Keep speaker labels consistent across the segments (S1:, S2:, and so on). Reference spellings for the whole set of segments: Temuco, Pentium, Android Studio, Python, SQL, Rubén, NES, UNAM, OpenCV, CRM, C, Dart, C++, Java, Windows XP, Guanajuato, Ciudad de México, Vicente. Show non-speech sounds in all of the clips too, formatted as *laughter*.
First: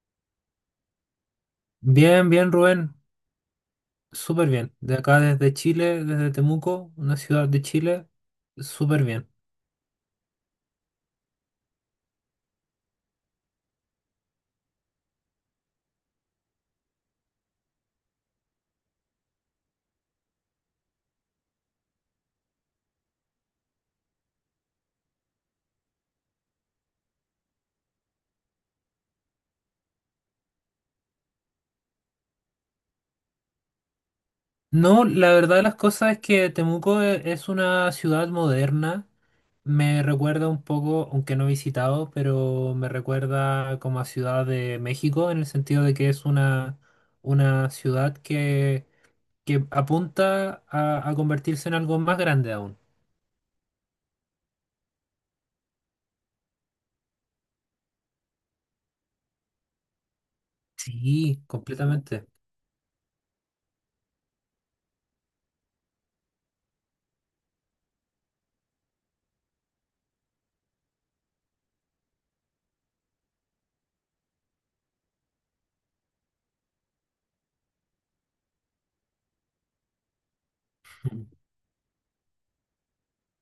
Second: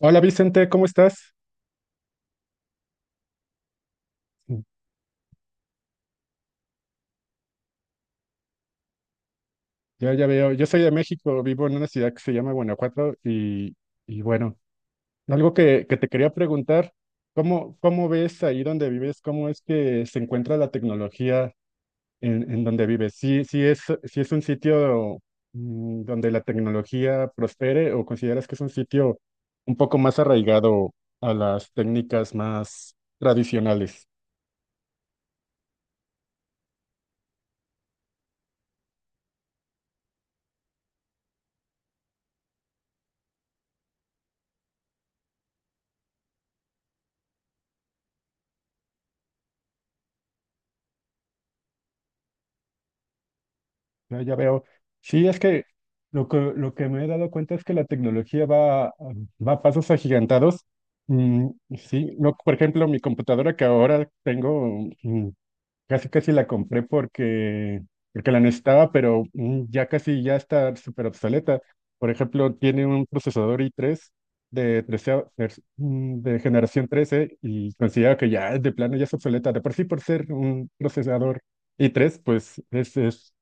S1: Hola Vicente, ¿cómo estás?
S2: Bien, bien, Rubén, súper bien. De acá desde Chile, desde Temuco, una ciudad de Chile, súper bien.
S1: Yo ya veo, yo soy de México, vivo en una ciudad que se llama Guanajuato y bueno, algo que te quería preguntar. Cómo ves ahí donde vives? ¿Cómo es que se encuentra la tecnología en donde vives? ¿Sí, sí es un sitio donde la tecnología prospere o consideras que es un sitio un poco más arraigado a las técnicas más tradicionales?
S2: No, la verdad de las cosas es que Temuco es una ciudad moderna. Me recuerda un poco, aunque no he visitado, pero me recuerda como a Ciudad de México, en el sentido de que es una ciudad que apunta a convertirse en algo más grande aún.
S1: No, ya veo. Sí, es que lo que me he dado cuenta es que la tecnología va a pasos agigantados.
S2: Sí,
S1: Mm, sí,
S2: completamente.
S1: no, por ejemplo, mi computadora que ahora tengo, casi casi la compré porque la necesitaba, pero ya casi ya está súper obsoleta. Por ejemplo, tiene un procesador i3 de, de generación 13 y considero que ya de plano ya es obsoleta. De por sí, por ser un
S2: Mm,
S1: procesador i3, pues es, es,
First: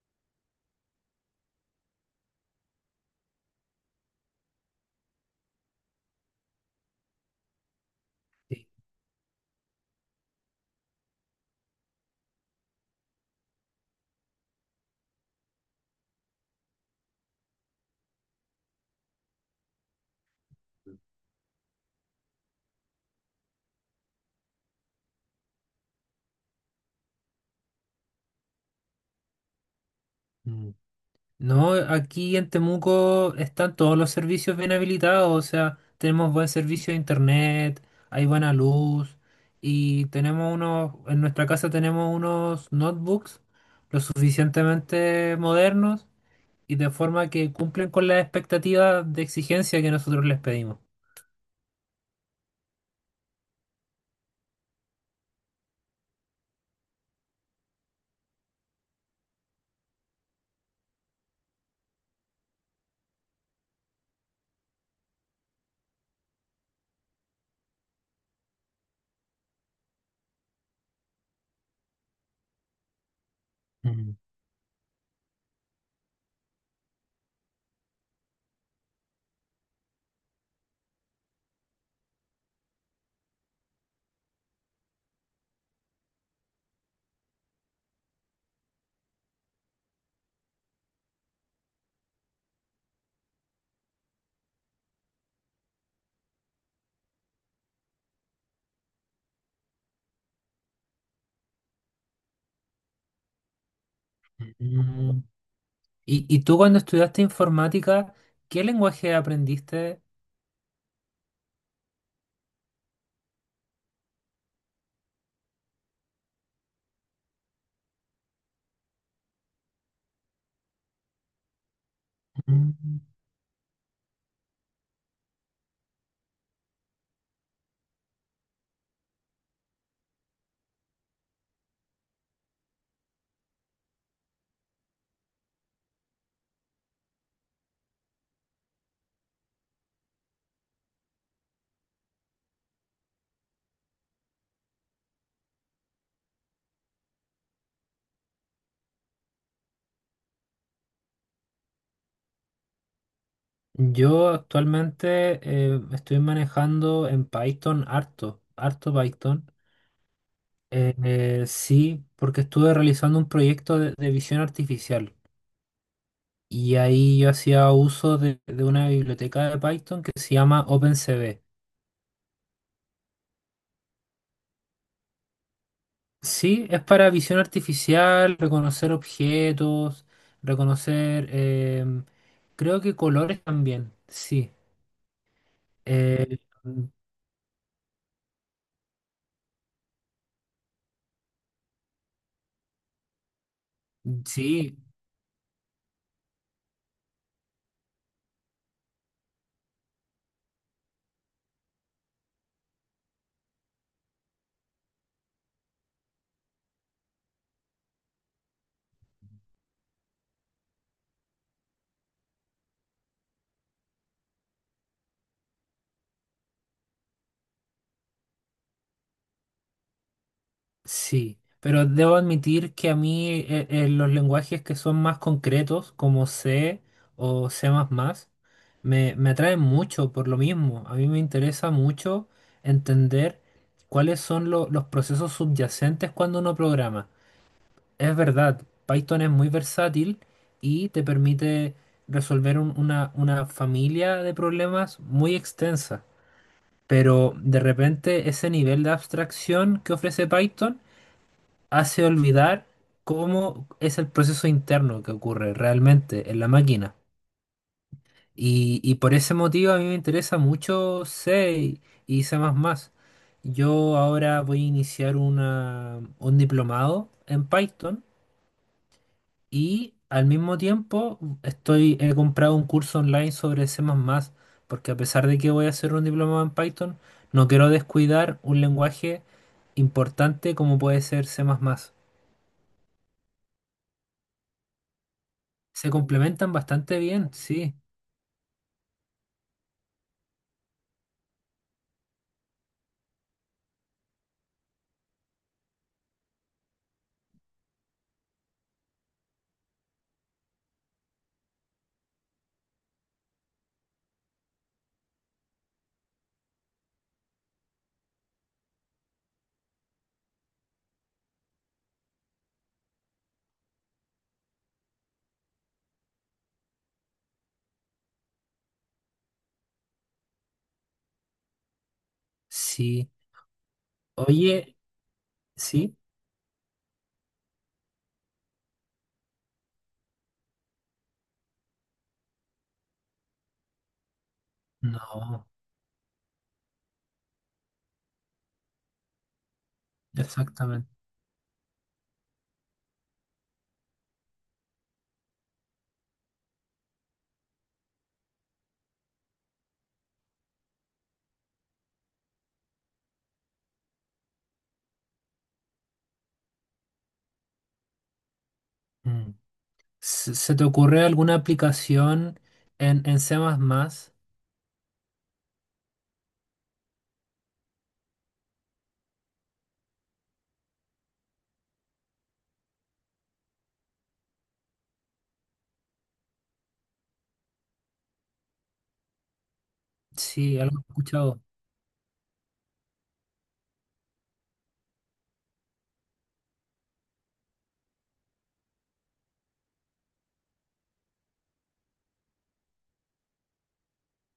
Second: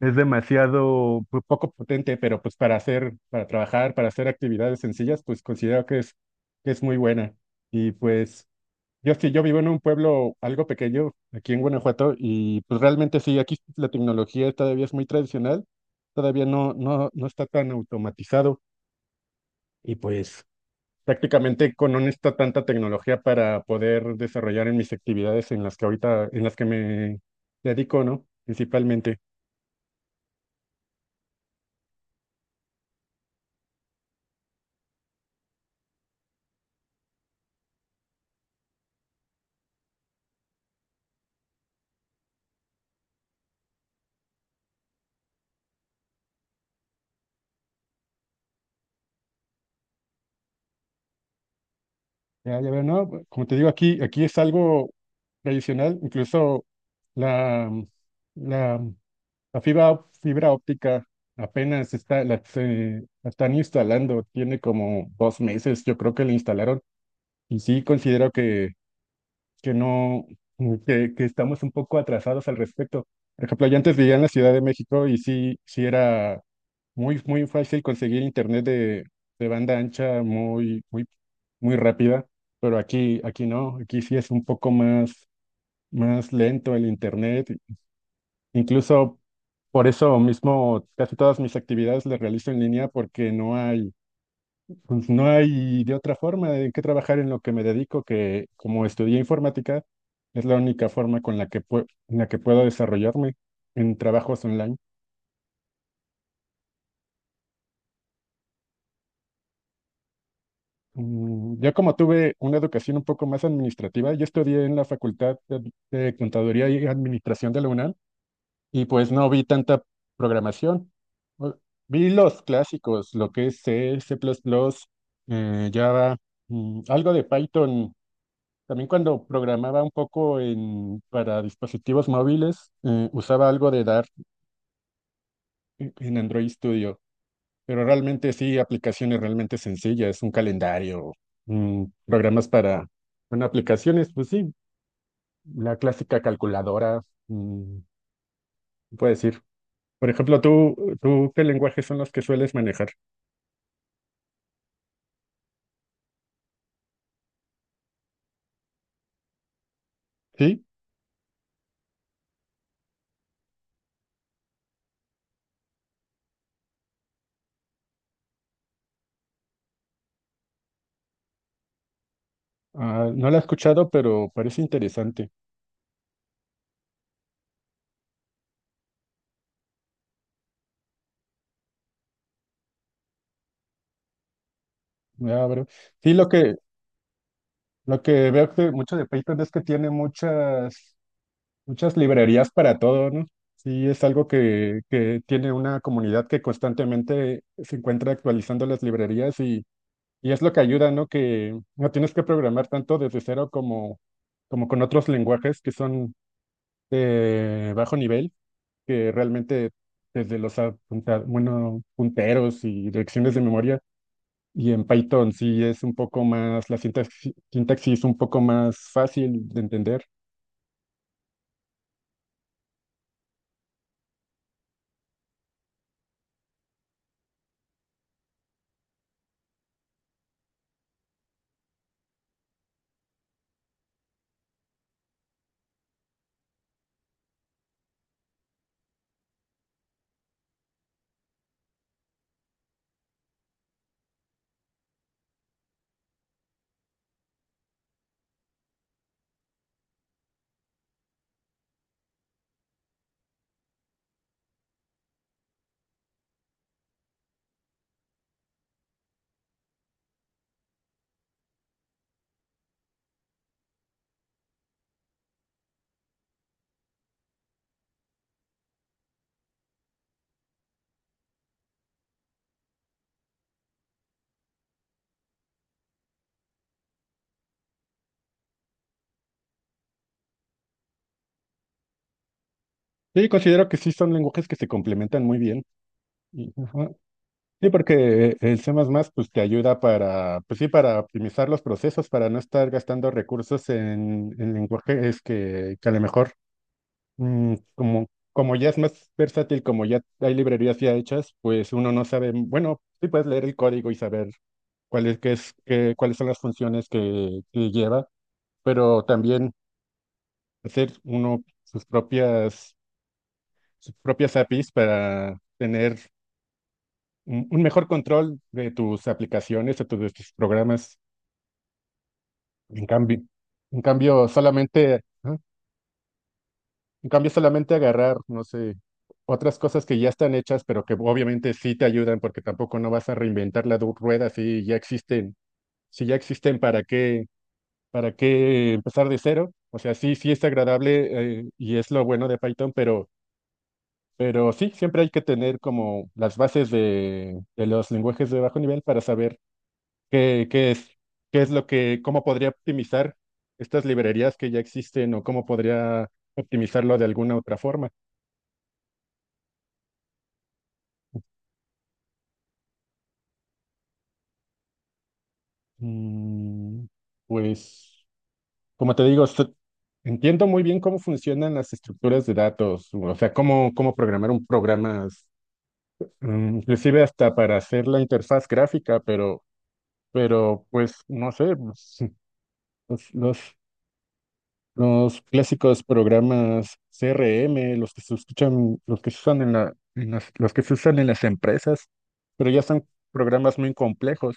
S1: es demasiado poco potente, pero pues para hacer, para trabajar, para hacer actividades sencillas, pues considero que es muy buena. Y pues. Yo sí, yo vivo en un pueblo algo pequeño aquí en Guanajuato y pues realmente sí, aquí la tecnología todavía es muy tradicional, todavía no, no, no está tan automatizado y pues prácticamente con no está tanta tecnología para poder desarrollar en mis actividades en las que ahorita, en las que me dedico, ¿no? Principalmente.
S2: sí. No, aquí en Temuco están todos los servicios bien habilitados, o sea, tenemos buen servicio de internet, hay buena luz y tenemos unos, en nuestra casa tenemos unos notebooks lo suficientemente modernos y de forma que cumplen con las expectativas de exigencia que nosotros les pedimos.
S1: Ya, ya veo, no, pues, como te digo, aquí es algo tradicional, incluso la, la La fibra, fibra óptica apenas está, la están instalando, tiene como 2 meses, yo creo que la instalaron, y sí considero que no, que estamos un poco atrasados al respecto. Por ejemplo, yo antes
S2: Mm.
S1: vivía en la Ciudad de México y sí, sí era muy, muy fácil conseguir internet de banda ancha muy, muy, muy rápida, pero aquí no, aquí sí es un poco más lento el internet. Incluso por eso mismo, casi todas mis actividades las realizo en línea porque no hay, pues, no hay de otra forma de que trabajar en lo que me dedico, que como estudié informática, es la única forma con la en la que puedo desarrollarme en trabajos online.
S2: Mm. ¿Y tú cuando estudiaste informática, ¿qué lenguaje aprendiste?
S1: Yo como tuve una educación un poco más administrativa, yo estudié en la Facultad de Contaduría y Administración de la UNAM. Y pues no vi tanta programación. O- Vi los
S2: Mm.
S1: clásicos, lo que es C, C++, Java, algo de Python. También cuando programaba un poco para dispositivos móviles, usaba algo de Dart en Android Studio. Pero realmente sí, aplicaciones realmente sencillas, un calendario, programas para, bueno, aplicaciones, pues sí, la clásica calculadora, puede decir. Por ejemplo, ¿tú qué lenguajes son los que sueles manejar?
S2: Yo actualmente estoy manejando en Python harto, harto Python.
S1: Sí,
S2: Sí, porque estuve realizando un proyecto de visión artificial y ahí yo hacía uso de una biblioteca de Python que se llama OpenCV.
S1: ah, no lo he escuchado, pero parece interesante.
S2: Sí, es para visión artificial, reconocer objetos, reconocer, creo que colores también, sí.
S1: Ya. Sí, lo
S2: Eh,
S1: que,
S2: mm,
S1: lo que veo que mucho de Python es que tiene muchas, muchas librerías para todo, ¿no? Sí, es algo
S2: sí,
S1: que tiene una comunidad que constantemente se encuentra actualizando las librerías y es lo que ayuda, ¿no? Que no tienes que programar tanto desde cero como con otros lenguajes que son de bajo nivel que realmente desde los punteros y direcciones de memoria. Y en Python sí es un poco más, la sintaxis es un poco más fácil de entender.
S2: sí, pero debo admitir que a mí los lenguajes que son más concretos, como C o C++, me atraen mucho por lo mismo. A mí me interesa mucho entender cuáles son los procesos subyacentes cuando uno programa. Es verdad, Python es muy versátil y te permite resolver una familia de problemas muy extensa, pero de repente ese nivel de abstracción que ofrece Python hace olvidar cómo es el proceso interno que ocurre realmente en la máquina. Y por ese motivo a mí me interesa mucho C y C++. Yo ahora voy a iniciar una, un diplomado en Python y al mismo tiempo estoy, he comprado un curso online sobre C++, porque a pesar de que voy a hacer un diplomado en Python, no quiero descuidar un lenguaje importante como puede ser C++.
S1: Sí, considero que sí son lenguajes que se complementan muy bien.
S2: Se
S1: Y,
S2: complementan
S1: ajá.
S2: bastante bien,
S1: Sí,
S2: sí,
S1: porque el C++ pues te ayuda para, pues sí, para optimizar los procesos, para no estar gastando recursos en lenguajes que a lo mejor Mm, como, como ya es más versátil, como ya hay librerías ya hechas, pues uno no sabe, bueno, sí puedes leer el código y saber cuál es, qué es, cuáles son las funciones que lleva, pero también hacer uno sus propias APIs para tener un mejor control de tus aplicaciones, de tus programas. En
S2: sí.
S1: cambio, en cambio,
S2: Oye,
S1: solamente
S2: sí,
S1: En cambio, solamente agarrar, no sé, otras cosas que ya están hechas, pero que obviamente sí te ayudan, porque tampoco no vas a reinventar la rueda si ya existen.
S2: no,
S1: Si ya existen, ¿para qué empezar de cero? O sea, sí, sí es
S2: exactamente.
S1: agradable, y es lo bueno de Python, pero sí, siempre hay que tener como las bases de los lenguajes de bajo nivel para saber qué, qué es lo que, cómo podría optimizar estas librerías que ya existen o cómo podría optimizarlo de alguna otra forma.
S2: Mm. ¿Se, se te ocurre alguna aplicación en C++?
S1: Mm, Pues, como te digo, entiendo muy bien cómo funcionan las estructuras de datos, o sea, cómo programar un programa, inclusive hasta para hacer la interfaz gráfica, pero,
S2: Sí,
S1: pero
S2: algo he
S1: pues, no
S2: escuchado.
S1: sé, pues, *laughs* los, los Los clásicos programas CRM, los que se escuchan, los que se usan en la, en las, los que se usan en las empresas, pero ya son programas muy complejos.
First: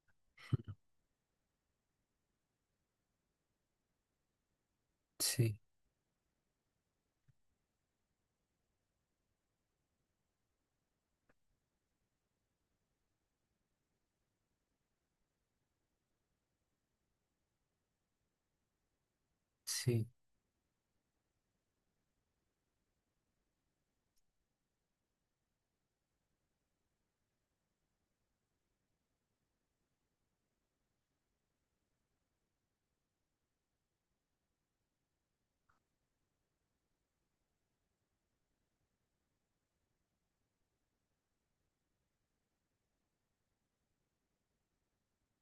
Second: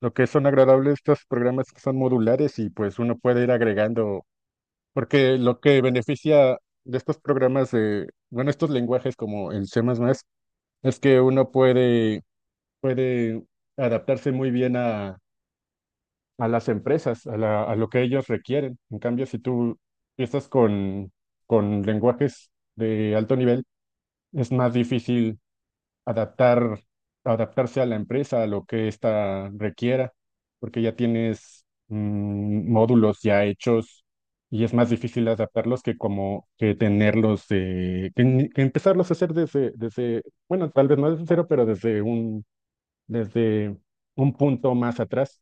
S1: Lo que son agradables estos programas que son modulares y pues uno puede ir agregando, porque
S2: Sí,
S1: lo que beneficia de estos programas de, bueno, estos lenguajes como el C++ es que uno puede adaptarse muy bien a las empresas, a lo que ellos requieren. En cambio, si tú
S2: sí,
S1: empiezas con lenguajes de alto nivel, es más difícil adaptar, adaptarse a la empresa, a lo que ésta requiera, porque ya tienes módulos ya hechos y es más difícil adaptarlos que como que tenerlos, que, que empezarlos a hacer bueno, tal vez no desde cero, pero desde un punto más atrás.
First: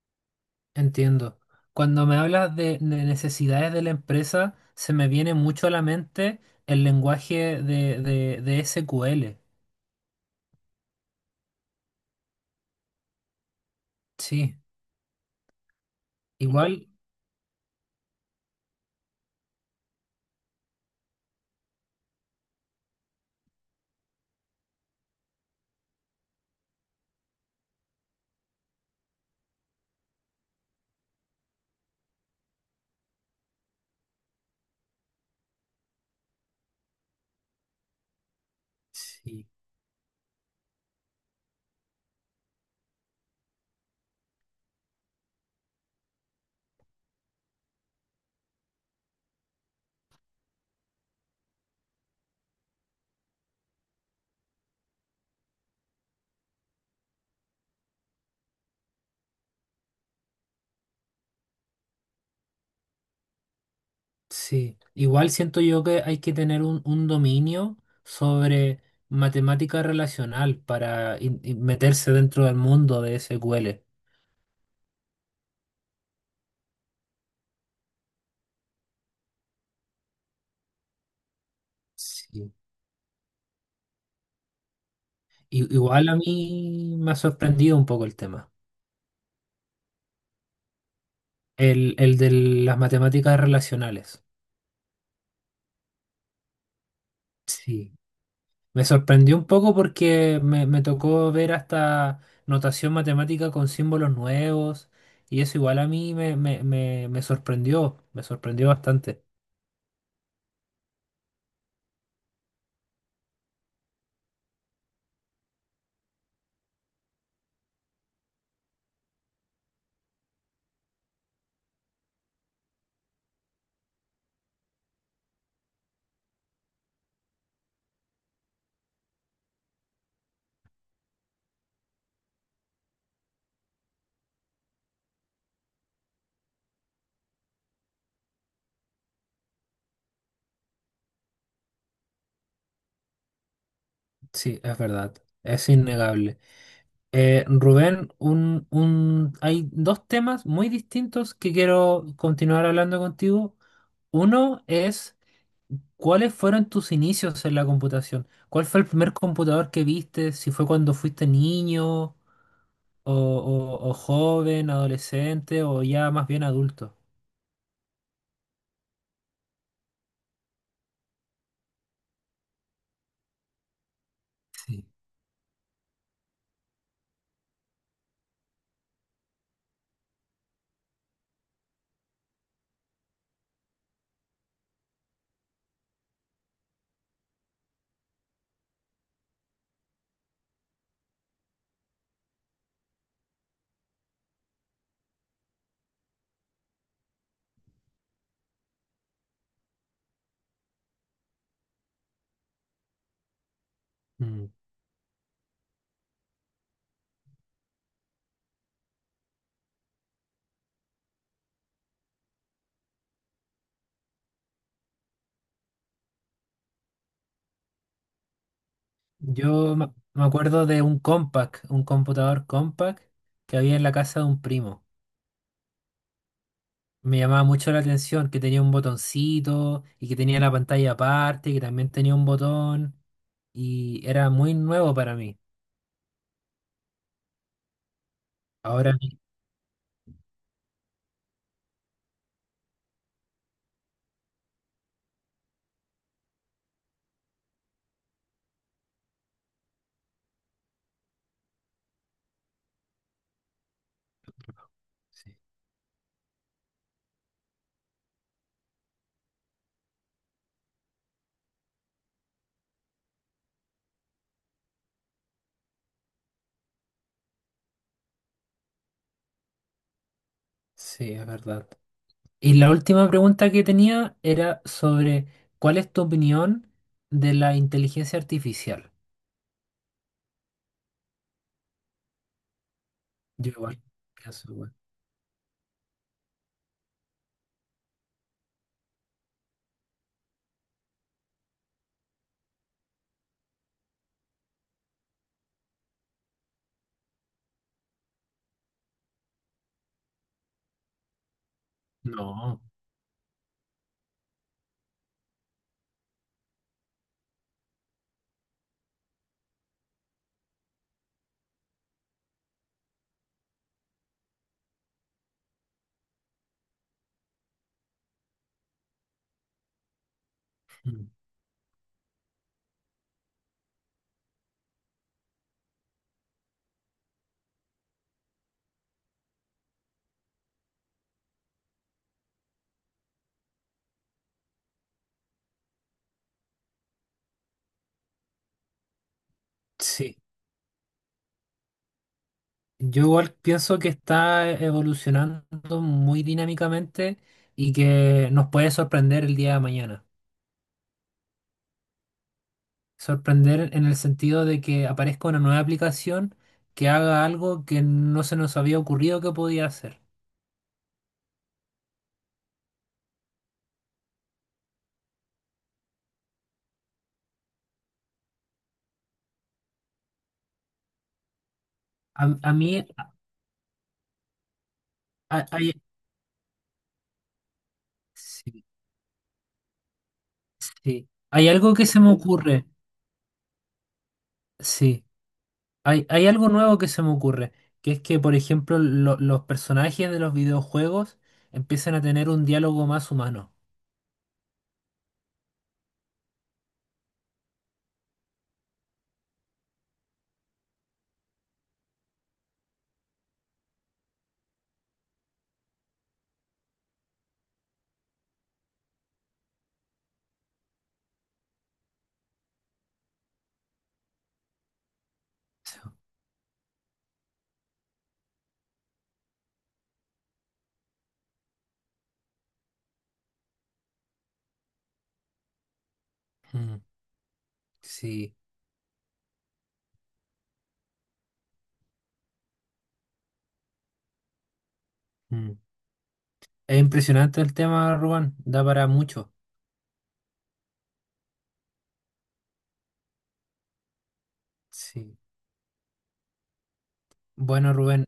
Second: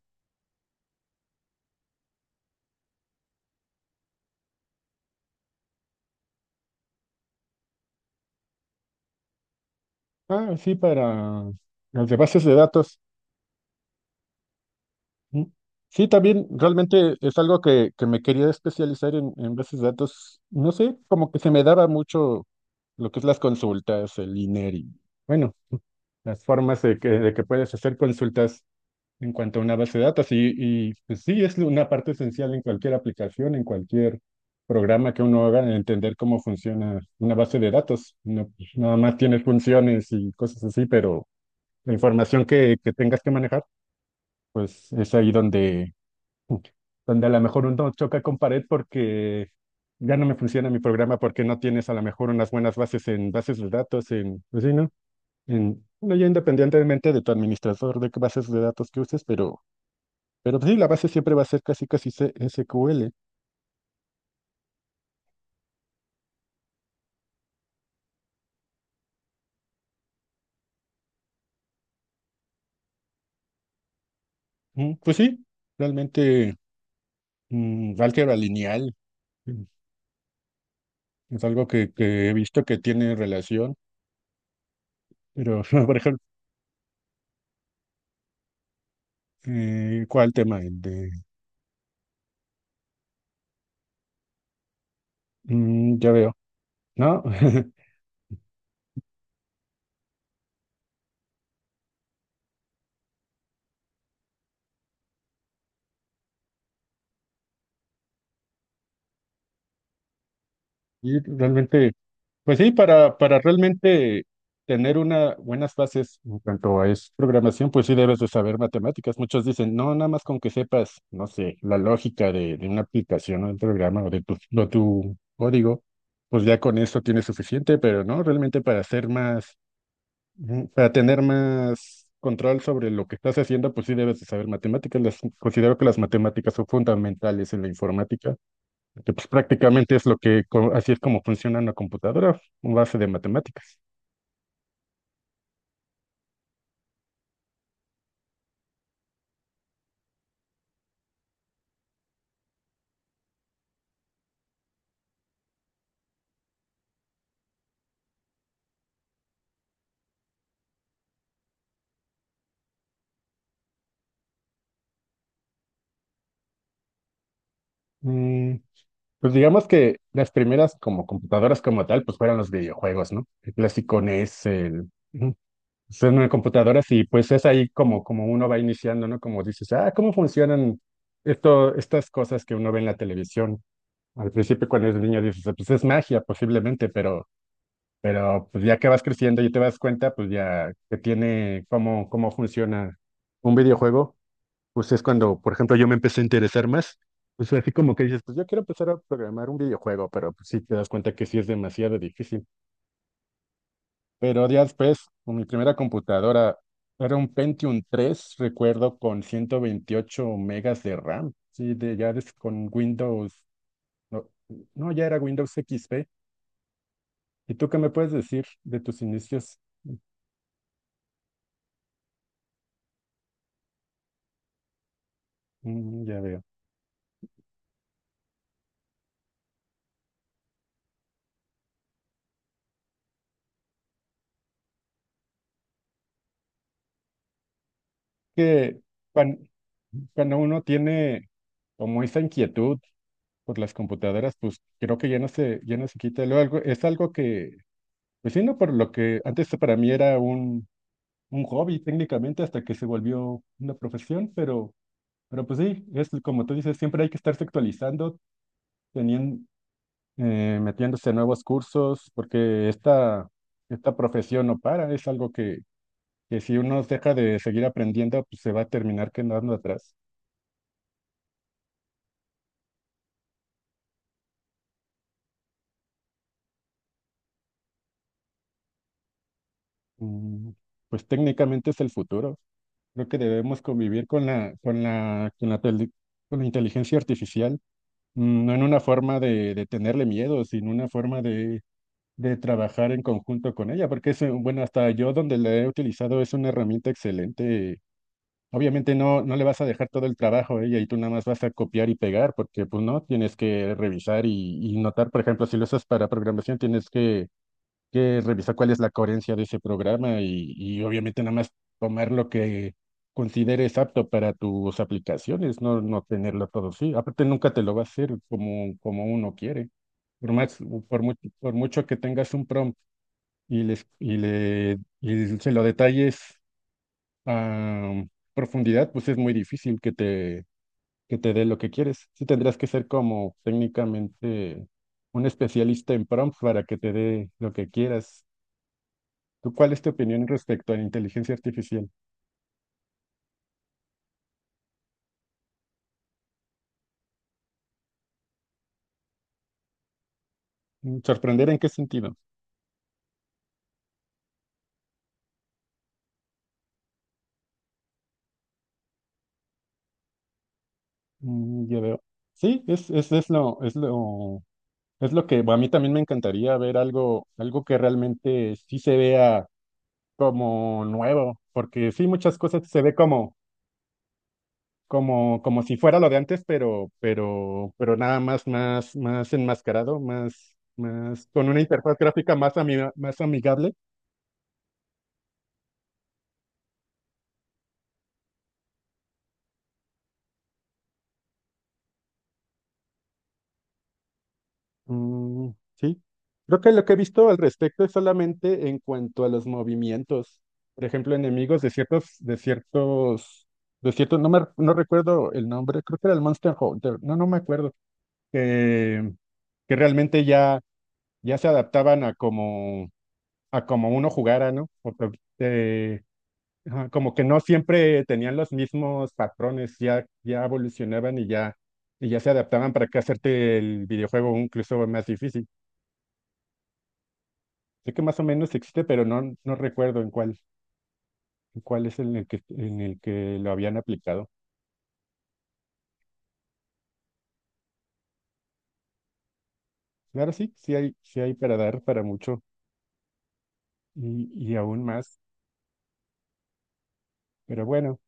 S2: entiendo. Cuando me hablas de necesidades de la empresa, se me viene mucho a la mente el lenguaje de SQL.
S1: Ah, sí, para las de bases de datos.
S2: Sí,
S1: Mm. Sí, también
S2: igual,
S1: realmente es algo que me quería especializar en bases de datos. No sé, como que se me daba mucho lo que es las consultas, el INER y, bueno, las formas de que puedes hacer consultas en cuanto a una base de datos. Y pues sí, es una parte esencial en cualquier aplicación, en cualquier programa que uno haga, en entender cómo funciona una base de datos. No, nada más tiene
S2: sí.
S1: funciones y cosas así, pero la información que tengas que manejar, pues es ahí donde a lo mejor uno choca con pared porque ya no me funciona mi programa porque no tienes a lo mejor unas buenas bases en bases de datos, en, pues sí, ¿no? En, bueno, ya independientemente de tu administrador, de qué bases de datos que uses, pero pues sí, la base siempre va a ser casi casi SQL.
S2: Sí, igual siento yo que hay que tener un dominio sobre matemática relacional para meterse dentro del mundo de SQL.
S1: Pues sí, realmente álgebra lineal mm, es algo que he
S2: Sí.
S1: visto que tiene relación, pero, *laughs* por
S2: Igual a
S1: ejemplo,
S2: mí me ha sorprendido un poco el tema,
S1: ¿cuál tema? El de.
S2: el de las matemáticas relacionales.
S1: Ya veo, ¿no? *laughs*
S2: Sí, me sorprendió un poco porque me tocó ver hasta notación matemática con símbolos nuevos y eso igual a mí me, me, me, me sorprendió bastante.
S1: Y realmente, pues sí, para realmente tener una buenas bases en cuanto a es programación, pues sí debes de saber matemáticas. Muchos dicen, no, nada más con que sepas, no sé, la lógica de una aplicación o de un programa o de tu, o tu código, pues ya con eso tienes suficiente, pero no, realmente para hacer más, para tener más control sobre lo que estás haciendo, pues sí debes de saber matemáticas. Las, considero que las matemáticas son fundamentales en la informática que pues prácticamente es lo que, así es como funciona una computadora, una base de matemáticas.
S2: Sí, es verdad, es innegable. Rubén, un, hay dos temas muy distintos que quiero continuar hablando contigo. Uno es, ¿cuáles fueron tus inicios en la computación? ¿Cuál fue el primer computador que viste? Si fue cuando fuiste niño o, o joven, adolescente o ya más bien adulto.
S1: Mm, pues digamos que las primeras como computadoras como tal, pues fueron los videojuegos, ¿no? El clásico NES,
S2: Sí.
S1: ujú, son una computadoras y pues es ahí como uno va iniciando, ¿no? Como dices, ah, ¿cómo funcionan estas cosas que uno ve en la televisión? Al principio cuando eres niño dices, Ah, pues es magia posiblemente, pero pues ya que vas creciendo y te das cuenta, pues ya que tiene cómo, funciona un videojuego pues es cuando, por ejemplo, yo me empecé a interesar más. Pues así como que dices, pues yo quiero empezar a programar un videojuego, pero pues sí te das cuenta que sí es demasiado difícil.
S2: Mm.
S1: Pero días después, con mi primera computadora era un Pentium 3 recuerdo, con 128 megas de RAM. Sí, de, ya con Windows, no, no, ya era Windows XP. ¿Y tú qué me puedes decir de tus inicios?
S2: Yo me acuerdo de un compact, un computador compact que había en la casa de un primo.
S1: Ya veo.
S2: Me llamaba mucho la atención que tenía un botoncito y que tenía la pantalla aparte, que también tenía un botón y era muy nuevo para mí.
S1: Que
S2: Ahora mi-
S1: cuan- cuando uno tiene como esa inquietud, por las computadoras, pues creo que ya no se quita. Luego algo, es algo que, pues sí, no, por lo que antes para mí era un hobby técnicamente hasta que se volvió una profesión, pero,
S2: sí,
S1: pero pues sí, es como tú dices, siempre hay que estarse actualizando, teniendo, metiéndose a nuevos cursos, porque esta profesión no para, es algo que si uno deja de seguir aprendiendo, pues se va a terminar quedando atrás.
S2: sí, es verdad. Y la última pregunta que tenía era sobre ¿cuál es tu opinión de la inteligencia artificial?
S1: Mm, Pues técnicamente es el futuro. Creo que
S2: Yo
S1: debemos
S2: igual
S1: convivir
S2: pienso igual.
S1: con la inteligencia artificial, no en una forma de tenerle miedo, sino una forma de trabajar en conjunto con ella, porque es, bueno, hasta yo donde la he utilizado es una herramienta excelente. Obviamente no, no le vas a dejar todo el trabajo a ella y tú nada más vas a copiar y pegar,
S2: No.
S1: porque pues no, tienes que revisar y notar, por ejemplo, si lo usas para programación, tienes que revisar cuál es la coherencia de ese programa y obviamente nada más tomar lo que consideres apto para tus aplicaciones, no, no tenerlo todo sí. Aparte nunca te lo va a hacer como uno quiere. Por más,
S2: Mm,
S1: por mucho que tengas un prompt y les y le y se lo detalles a profundidad, pues es muy difícil que te dé lo que quieres. Sí tendrás que ser como técnicamente un especialista en prompt para que te dé lo que quieras. ¿Tú cuál es tu
S2: sí.
S1: opinión respecto a la inteligencia artificial?
S2: Yo igual pienso que está evolucionando muy dinámicamente y que nos puede sorprender el día de mañana.
S1: ¿Sorprender en qué sentido?
S2: Sorprender en el sentido de que aparezca una nueva aplicación que haga algo que no se nos había ocurrido que podía hacer.
S1: Ya veo. Sí, es lo, es lo, es lo que a mí también me encantaría ver algo que realmente sí se vea como nuevo, porque sí, muchas
S2: A
S1: cosas
S2: mí
S1: se ve como, como,
S2: a-
S1: como
S2: hay,
S1: si fuera lo de antes, pero nada más,
S2: sí,
S1: más, más enmascarado, más,
S2: sí.
S1: más, con
S2: Hay
S1: una
S2: algo que
S1: interfaz
S2: se me
S1: gráfica más,
S2: ocurre,
S1: más amigable.
S2: sí, hay algo nuevo que se me ocurre, que es que, por ejemplo, los personajes de los videojuegos empiezan a tener un diálogo más humano.
S1: Mm, sí, creo que lo que he visto al respecto es solamente en cuanto a los movimientos. Por ejemplo, enemigos de ciertos, no recuerdo el nombre, creo que era el Monster Hunter, no, no me acuerdo, que, que realmente ya, ya se adaptaban a como uno jugara, ¿no? Porque,
S2: Sí,
S1: eh, ajá, como que no siempre tenían los mismos patrones, ya, ya evolucionaban y ya se adaptaban para que hacerte el videojuego incluso más difícil.
S2: mm,
S1: Sé que más o
S2: sí,
S1: menos existe, pero no, no recuerdo en cuál es en el que lo habían aplicado.
S2: mm. Es impresionante el tema, Rubén, da para mucho.
S1: Claro, sí, sí hay para dar para mucho y aún
S2: Sí.
S1: más. Pero
S2: Bueno,
S1: bueno,
S2: Rubén.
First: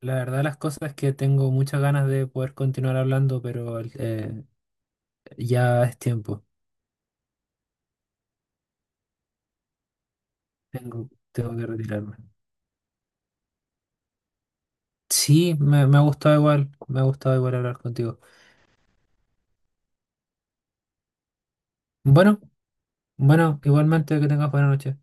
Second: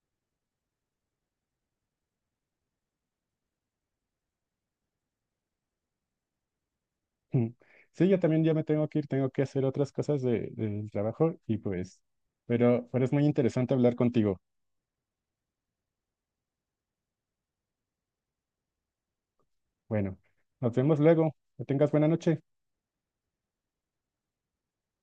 S2: La verdad, las cosas es que tengo muchas ganas de poder continuar hablando, pero ya es tiempo.
S1: mm, sí, yo también ya me tengo que ir, tengo que hacer otras cosas del
S2: Tengo,
S1: trabajo
S2: tengo
S1: y
S2: que
S1: pues,
S2: retirarme.
S1: pero es muy interesante hablar contigo.
S2: Sí, me ha gustado igual, me ha gustado igual hablar contigo.
S1: Bueno, nos vemos luego. Que tengas buena noche.
S2: Bueno, bueno, igualmente que tengas buena noche.